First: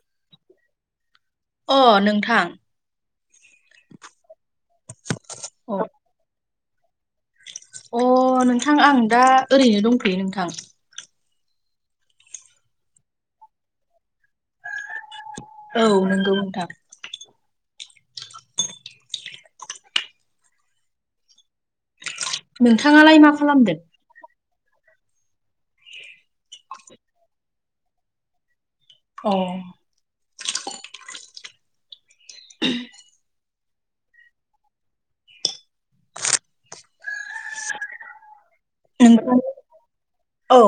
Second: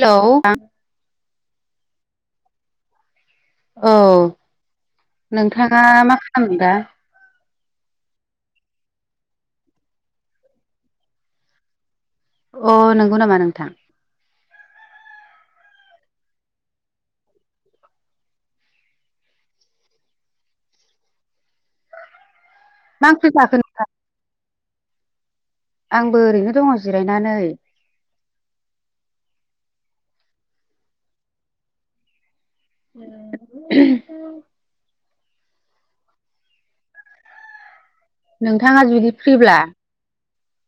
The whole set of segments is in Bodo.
हेलौ। अ नोंथां। औ अ नोंथाङा मा खालामदों दा? अ नोंथां आं दा ओरैनो दंथयो नोंथां। अ नंगौ नामा नोंथां? औ नोंगौ नोथां। नोंथाङालाय ओंख्रि मा जाखो खालामदों? नोंथां? आंबो ओरैनो दङ जिरायनानै। औ। [unintelligible] नोंथाङा जुदि फ्रिब्ला औ।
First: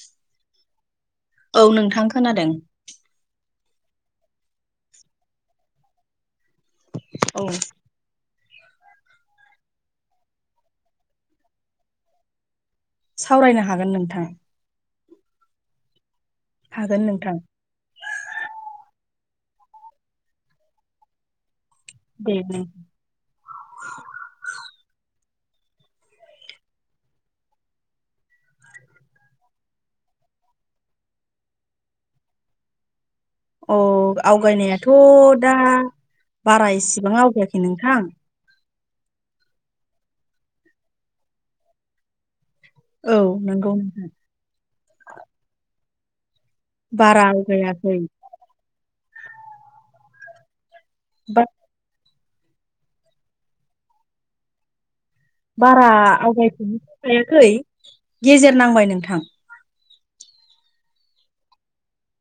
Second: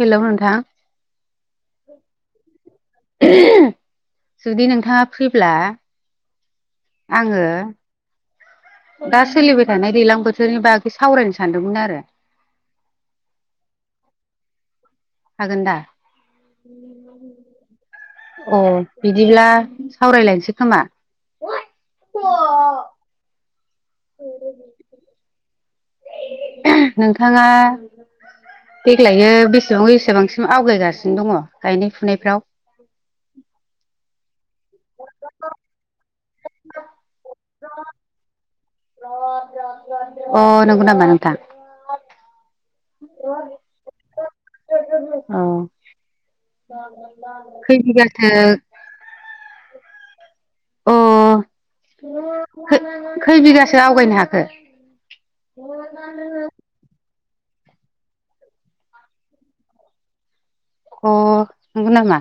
हेलौ नोंथां। औ नोंथां खोनादों। जुदि नोंथाङा फ्रिब्ला आङो औ दा सोलिबाय थानाय दैज्लां बोथोरनि बागै सावरायनो सानदोंमोन आरो। सावरायनो हागोन नोंथां। हागोन दा हागोन नोंथां अ। बिदिब्ला सावरायलायनोसै खोमा। दे दे। [inaudible] नोंथाङा देग्लायो बेसेबां बेसेबांसिम आवगायगासिनो दङ गायनाय फुनायफ्राव? अ आव आवगायनायाथ' दा बारा इसिबां आवगायाखै नोंथां। अ नंगौ नामा नोंथां? औ नंगौ नोंथां अ बारा खै आवगायाखै बिगाथो बा खै बिगासो आवगायनो हाखो? बारा आवगायफिननोथ' हायाखै गेजेर नांबाय नोंथां। अ नंगौनामा?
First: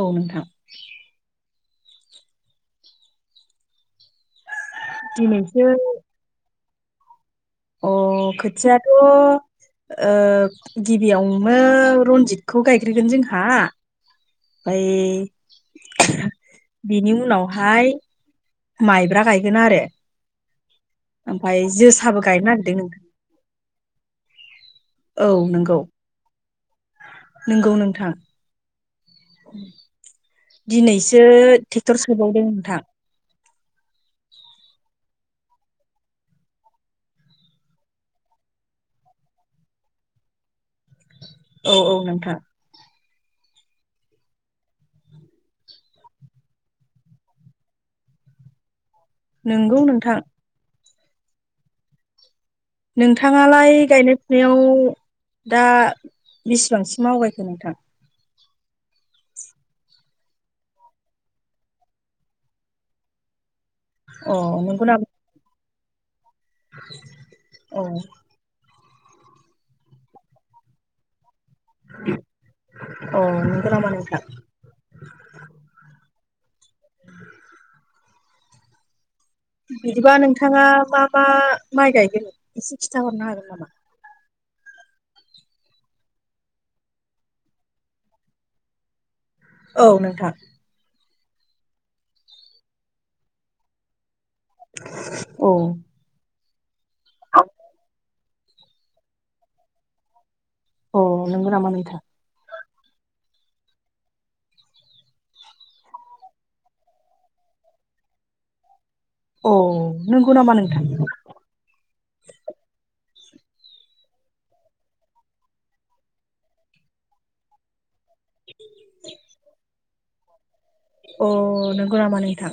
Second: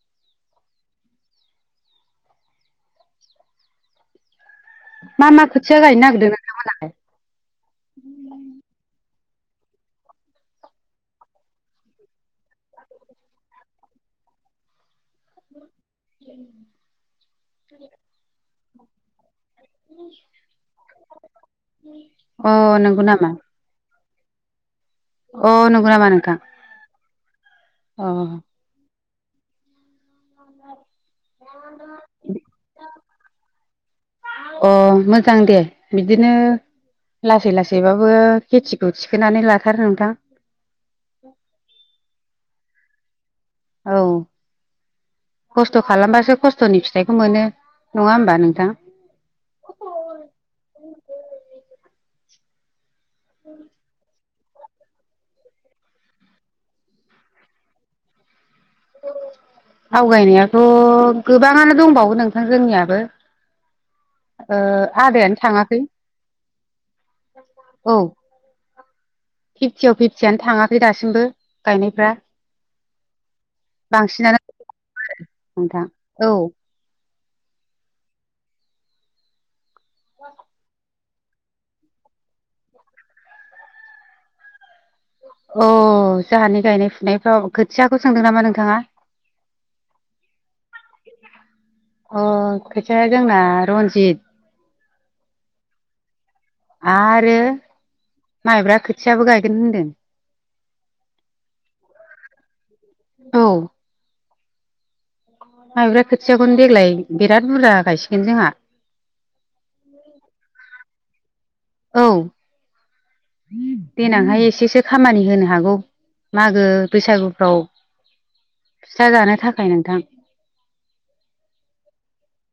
औ नोंथां। मा मा दिनैसो खोथिया गायनो नागिरदों नोंथांमोनहालाय? अ खोथियाथ' ओ गिबियावनो रनजितखौ गायग्रोगोन जोंहा। ओमफ्राय बिनि उनावहाय माइब्रा गाय गोन आरो। ओमफ्राय जोसाबो गायनो अ नागिरदों नंगौ नोंथां। नामा औ अ नंगौ नामा नोंथां नंगौ अ नोंथां। दिनैसो ट्रेक्टर सोबावदों नोंथां। अ मोजां दे बिदिनो लासै लासैबाबो खेतिखौ थिखोनानै लाथार नोंथां। औ औ नोंथां। औ खस्थ' खालामबासो खस्थ'नि फिथाइखौ मोनो नङा होमबा नोंथां? नोंगौ नोंथां। नोंथाङालाय गायनाय फुनायाव दा बेसिबांसिम आवगायखो नोंथां? आवगायनायाथ' गोबाङानो दंबावो नोंथां जोंनियाबो। अ ओ नंगौ नामा आदायानो थाङाखै। अ औ फिफ्टियाव फिफ्टियानो थाङाखै दासिमबो। गायनायफ्रा अ नंगौ नामा नोंथां बांसिनानो [unintelligible] नोंथां औ बिदिबा नोंथाङा मा मा माइ गायगोन एसे खिन्था हरनो हागोन नामा? अ जोंहानि गायनाय फुनायफ्राव खोथियाखौ सोंदों नामा नोंथाङा? औ नोंथां। अ खोथियाया जोंना रन्जिथ, औ आरो माइब्रा खोथियाबो गायगोन होनदों। अ नोंगौ नामा नोंथां? औ माइब्रा खोथियाखौनो देग्लाय बिराद बुरजा गायसिगोन जोंहा। औ नंगौ नामा नोंथां? औ देनांहाय एसेसो खामानि होनो हागौ मागो बैसागुफ्राव। फिथा जानो थाखाय नोंथां। अ नोंगौ नामा नोंथां?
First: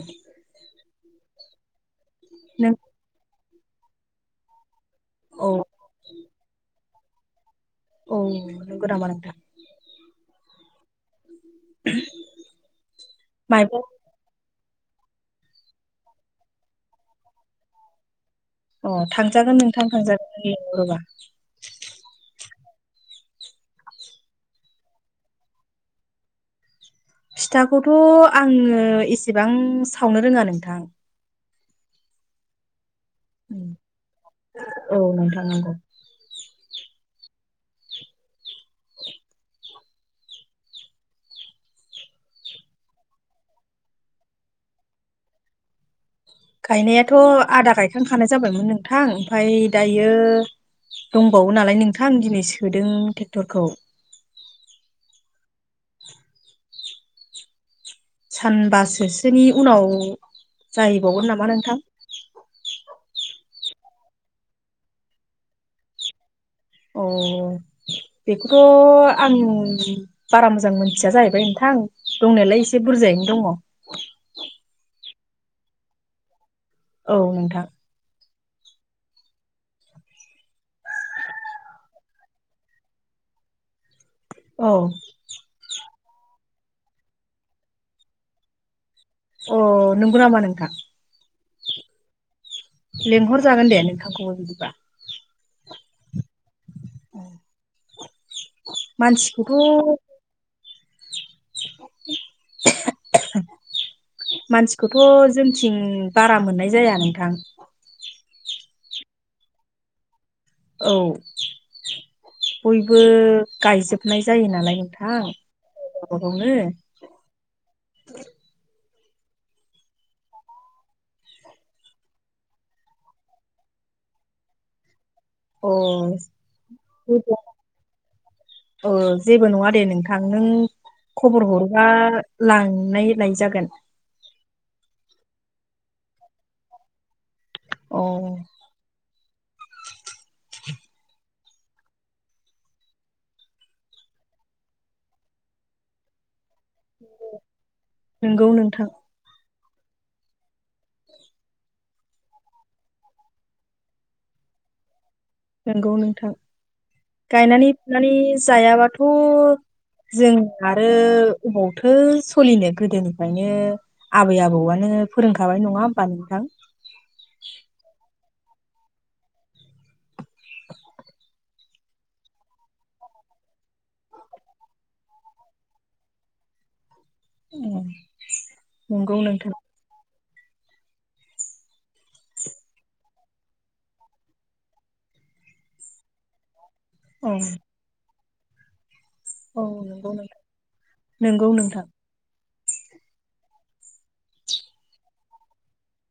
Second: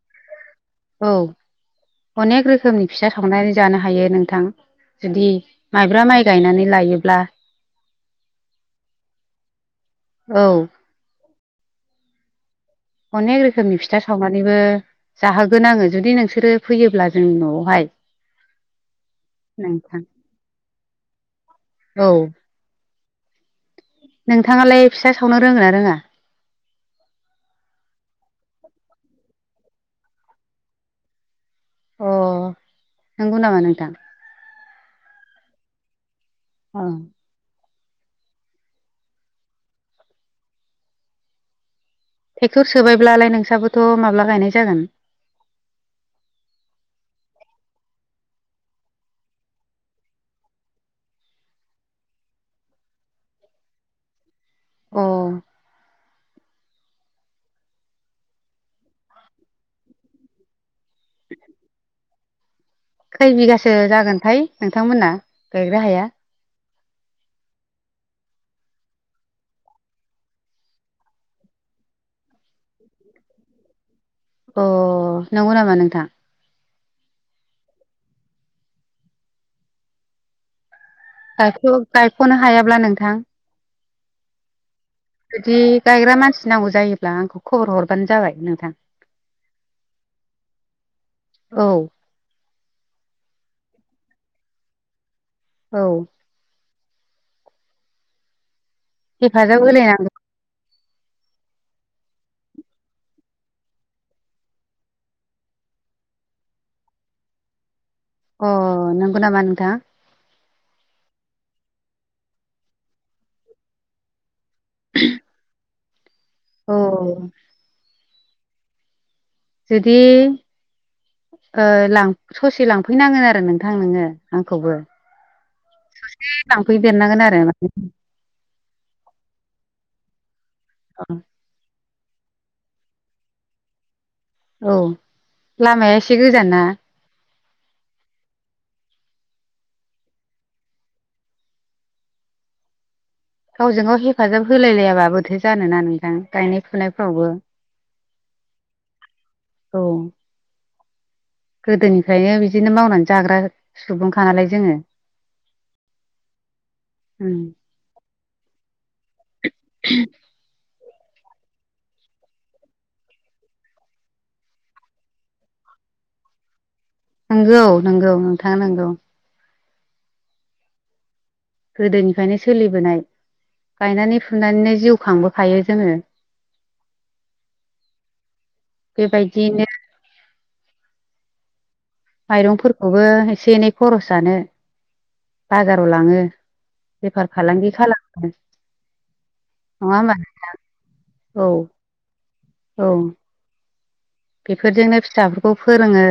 औ अनेख नों रोखोमनि फिथा सावनानै जानो हायो नोंथां। जुदि औ माइब्रा माइ गायनानै लायोब्ला। औ नोंगौ नामा नोंथां? औ [inaudible] अनेक माइबा रोखोमनि फिथा सावनानैबो जाहोगोन आङो जुदि नोंसोरो फैयोब्ला जोंनि न'आवहाय अ थांजागोन नोंथां थांजागोन नों लिंहरोबा औ नोंथाङालाय फिथा सावनो रोङोना रोङा? फिथाखौथ' आङो एसेबां सावनो रोङा नोंथां अ' नंगौ नामा नोंथां? औ नोंथां नोंगौ। अ ट्रेक्टर सोबायब्लालाय नोंसाबोथ' माब्ला गायनाय जागोन? गायनायाथ' आदा गायखांखानाय जाबायमोन नोंथां ओमफाय दायो दंबावो नालाय नोंथांं दिनै सोदों ट्रेक्टरखौ अ सानबासोसोनि उनाव जाहैबावगोन नामा नोंथां? खै बिगासो जागोनथाय नोंथांमोनना गायग्रा हाया? अ बेखौथ' आं बारा मोजां मोनथिया जाहैबाय नोंथां थां दंनायालाय एसे बुरजायैनो दङ अ नंगौ नामा नोंथां? औ नोंथां। ओ गायख' गायख'नो हायाब्ला नोंथां? औ। जुदि गायग्रा मानसि नांगौ जायोब्ला आंखौ खबर हरबानो जाबाय नोंथां। अ नंगौ नामा नोंथां? औ। लेंहर जागोन दे नोंथांखौबो बिदिबा औ। हेफाजाब मानसिखौथ' होलायनांगौ [unintelligible] मानसिखौथ' जोंथिं बारा मोननाय जाया नोंथां। अ नोंगौ नामा नोंथां? औ बयबो गायजोबनाय जायो नालाय नोंथां गावबा गावनो औ। जुदि ओ ससे लांफैनांगोन आरो नोंथां नोङो आंखौबो। ससे लांफैदेरनांगोन आरो अ जेबो नङा दे नोंथां। नोंथां नों खबर हरबा लांनाय लाय जागोन। औ लामाया एसे गोजान ना? अ गावजों गाव हेफाजाब होलायलायाबा बोरैथो जानोना नोंथां गायनाय फुनायफ्रावबो? नोंगौ नोंथां। औ। गोदोनिफ्रायनो बिदिनो मावनानै जाग्रा सुबुंखा नालाय जोङो। नंगौ नोंथां। उम गायनानै फुनानै जायाबाथ' जों आरो अबावथो सोलिनो गोदोनिफ्रायनो आबै आबौआनो फोरोंखाबाय नङा होमबा नोंथां? नंगौ नंगौ नोंथाङा नंगौ। [unintelligible] गोदोनिफ्रायनो सोलिबोनाय गायनानै फुनानैनो जिउ खांबोखायो जोङो। उम नंगौ नोंथां। बेबायदियैनो माइरंफोरखौबो एसे एनै खरस जानो बाजाराव लाङो औ बेफार फालांगि खालामनो औ नंगौ नोंथां औ नंगौ नोंथां औ बेफोरजोंनो फिसाफोरखौ फोरोङो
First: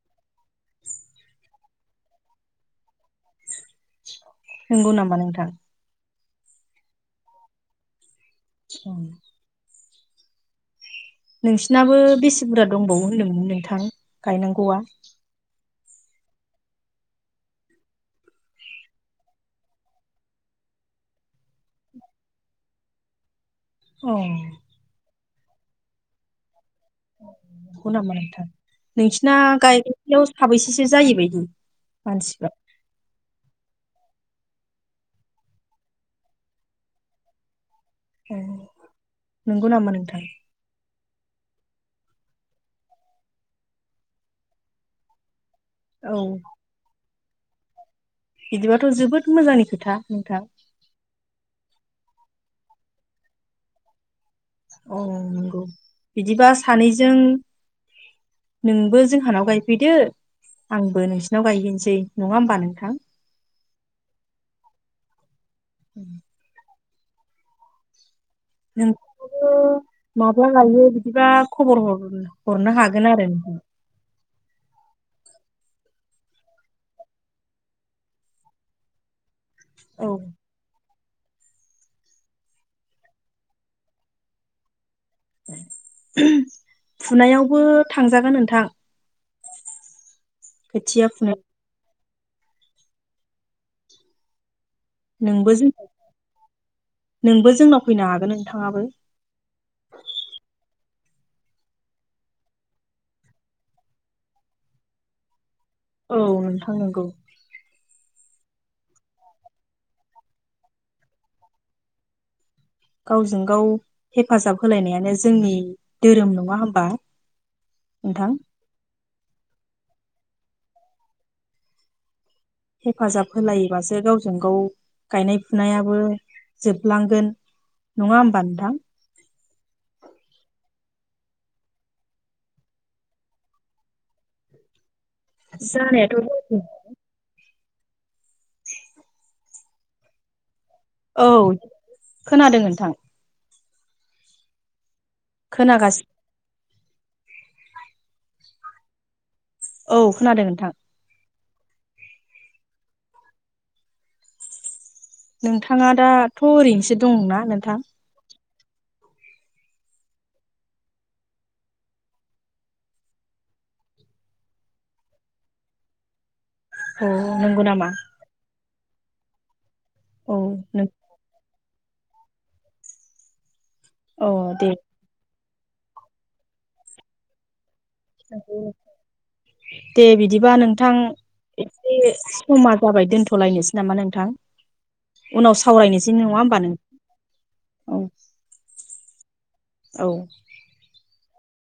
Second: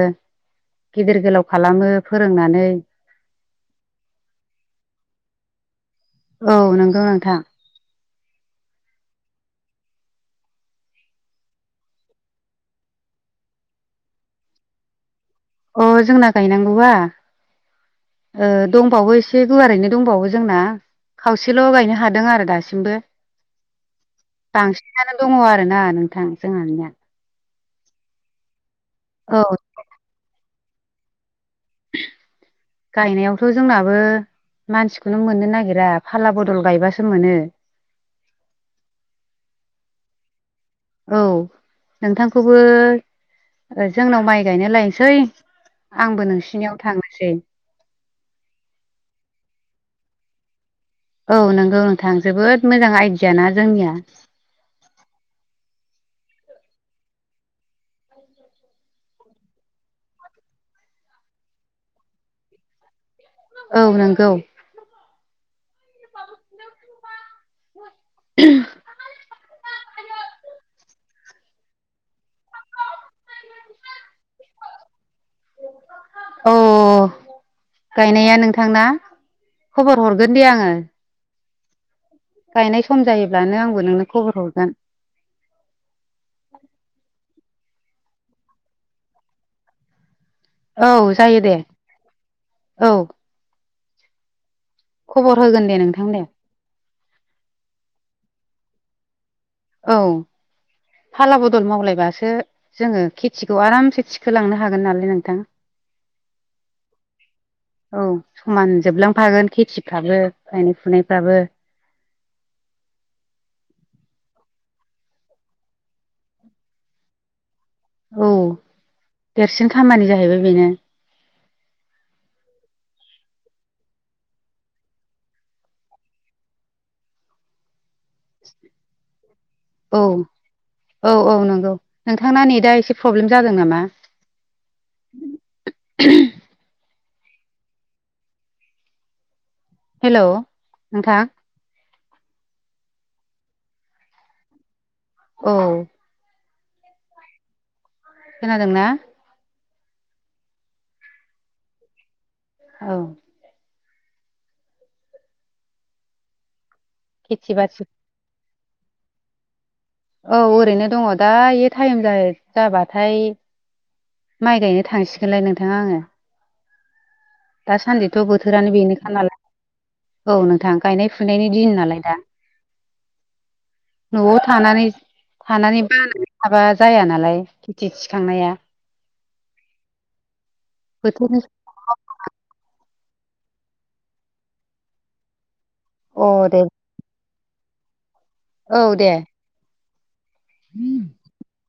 गिदिर गोलाव खालामो फोरोंनानै नोंगौ नामा नोंथां औ नंगौ नोंथां औ नोंसिनाबो बेसे बुरजा दंबावो होनदोंमोन नोंथां गायनांगौआ अ जोंना गायनांगौआ ओ दंबावो एसे गुवारैनो दंबावो जोंना खावसेल' गायनो हादों आरो दासिमबो अ बांसिनानो दङ आरोना नोंथां जोंहानिया नंगौ नामा नोंथां नोंसिना औ गायनायफोराव साबैसेसो जायोबायदि? मानसिफ्रा गायनायावथ' जोंनाबो मानसिखौनो मोननो नागिरा फाला बदल गायबासो मोनो ए नंगौ नामा नोंथां औ नोंथांखौबो जोंनाव माइ गायनो लायनोसै औ आंबो नोंसिनियाव थांनोसै बिदिबाथ' जोबोद मोजांनि खोथा नोंथां औ नोंगौ नोंथां जोबोद मोजां आइडियाना जोंनिया अ नंगौ बिदिबा सानैजों नोंबो जोंहानाव गायफैदो आंबो नोंसिनाव गायहैनोसै नङा होमबा नोंथां औ नंगौ उम नों ओ माब्ला गायो बिदिबा खबर हर हरनो हागोन आरो नोंथां [inaudible] औ गायनाया नोंथां ना? खबर औ हरगोन दे आङो गायनाय सम जायोब्लानो आंबो नोंनो खबर हरगोन फुनायावबो थांजागोन नोंथां [inaudible] औ खोथिया फुनो जायो दे औ खबर नोंबो होगोन जों दे नोंथां दे नोंबो जोंनाव फैनो हागोन नोंथाङाबो औ फाला बदल मावलायबासो जोङो खेथिखौ आरामसे थिखोलांनो हागोन नालाय नोंथां औ नोंथां नंगौ औ समान जोबलांफागोन खेथिफ्राबो गायनाय फुनायफ्राबो गावजों गाव हेफाजाब होलायनायानो जोंनि धोरोम नङा होमबा औ नोंथां देरसिन खामानि जाहैबाय बेनो हेफाजाब होलायोबासो गावजों गाव गायनाय फुनायाबो जोबलांगोन नङा होमबा नोंथां औ औ औ नंगौ नोंथांना नेदा एसे प्रब्लेम जादों नामा? जानायाथ' [inaudible] [inaudible] हेलौ नोंथां औ खोनादों नोंथां औ खोनागासि खोनादोंना? औ खोनादों नोंथां औ नोंथाङा दाथ' ओरैनोसो दंना खेथि नोंथां? बाथि औ ओरैनो दङ दा बे टाइम जाबाथाय माइ गायनो थांसिगोनलाय नोंथाङा आङो। औ नंगौ नामा दासान्दिथ' बोथोरानो बेनो खा नालाय औ नोंथां गायनाय फुनायनि दिन नालाय दा [inaudible] औ न'आव दे थानानै थानानै बानाय थाबा जाया नालाय खेथि थिखांनाया नंगौ नोंथां दे बिदिबा नोंथां बोथोरनि इसे समा जाबाय दोनथ'लायनोसै नामा नोंथां उनाव सा सावरायनोसै नङा अ होमबा दे नों औ दे [unintelligible] [inaudible]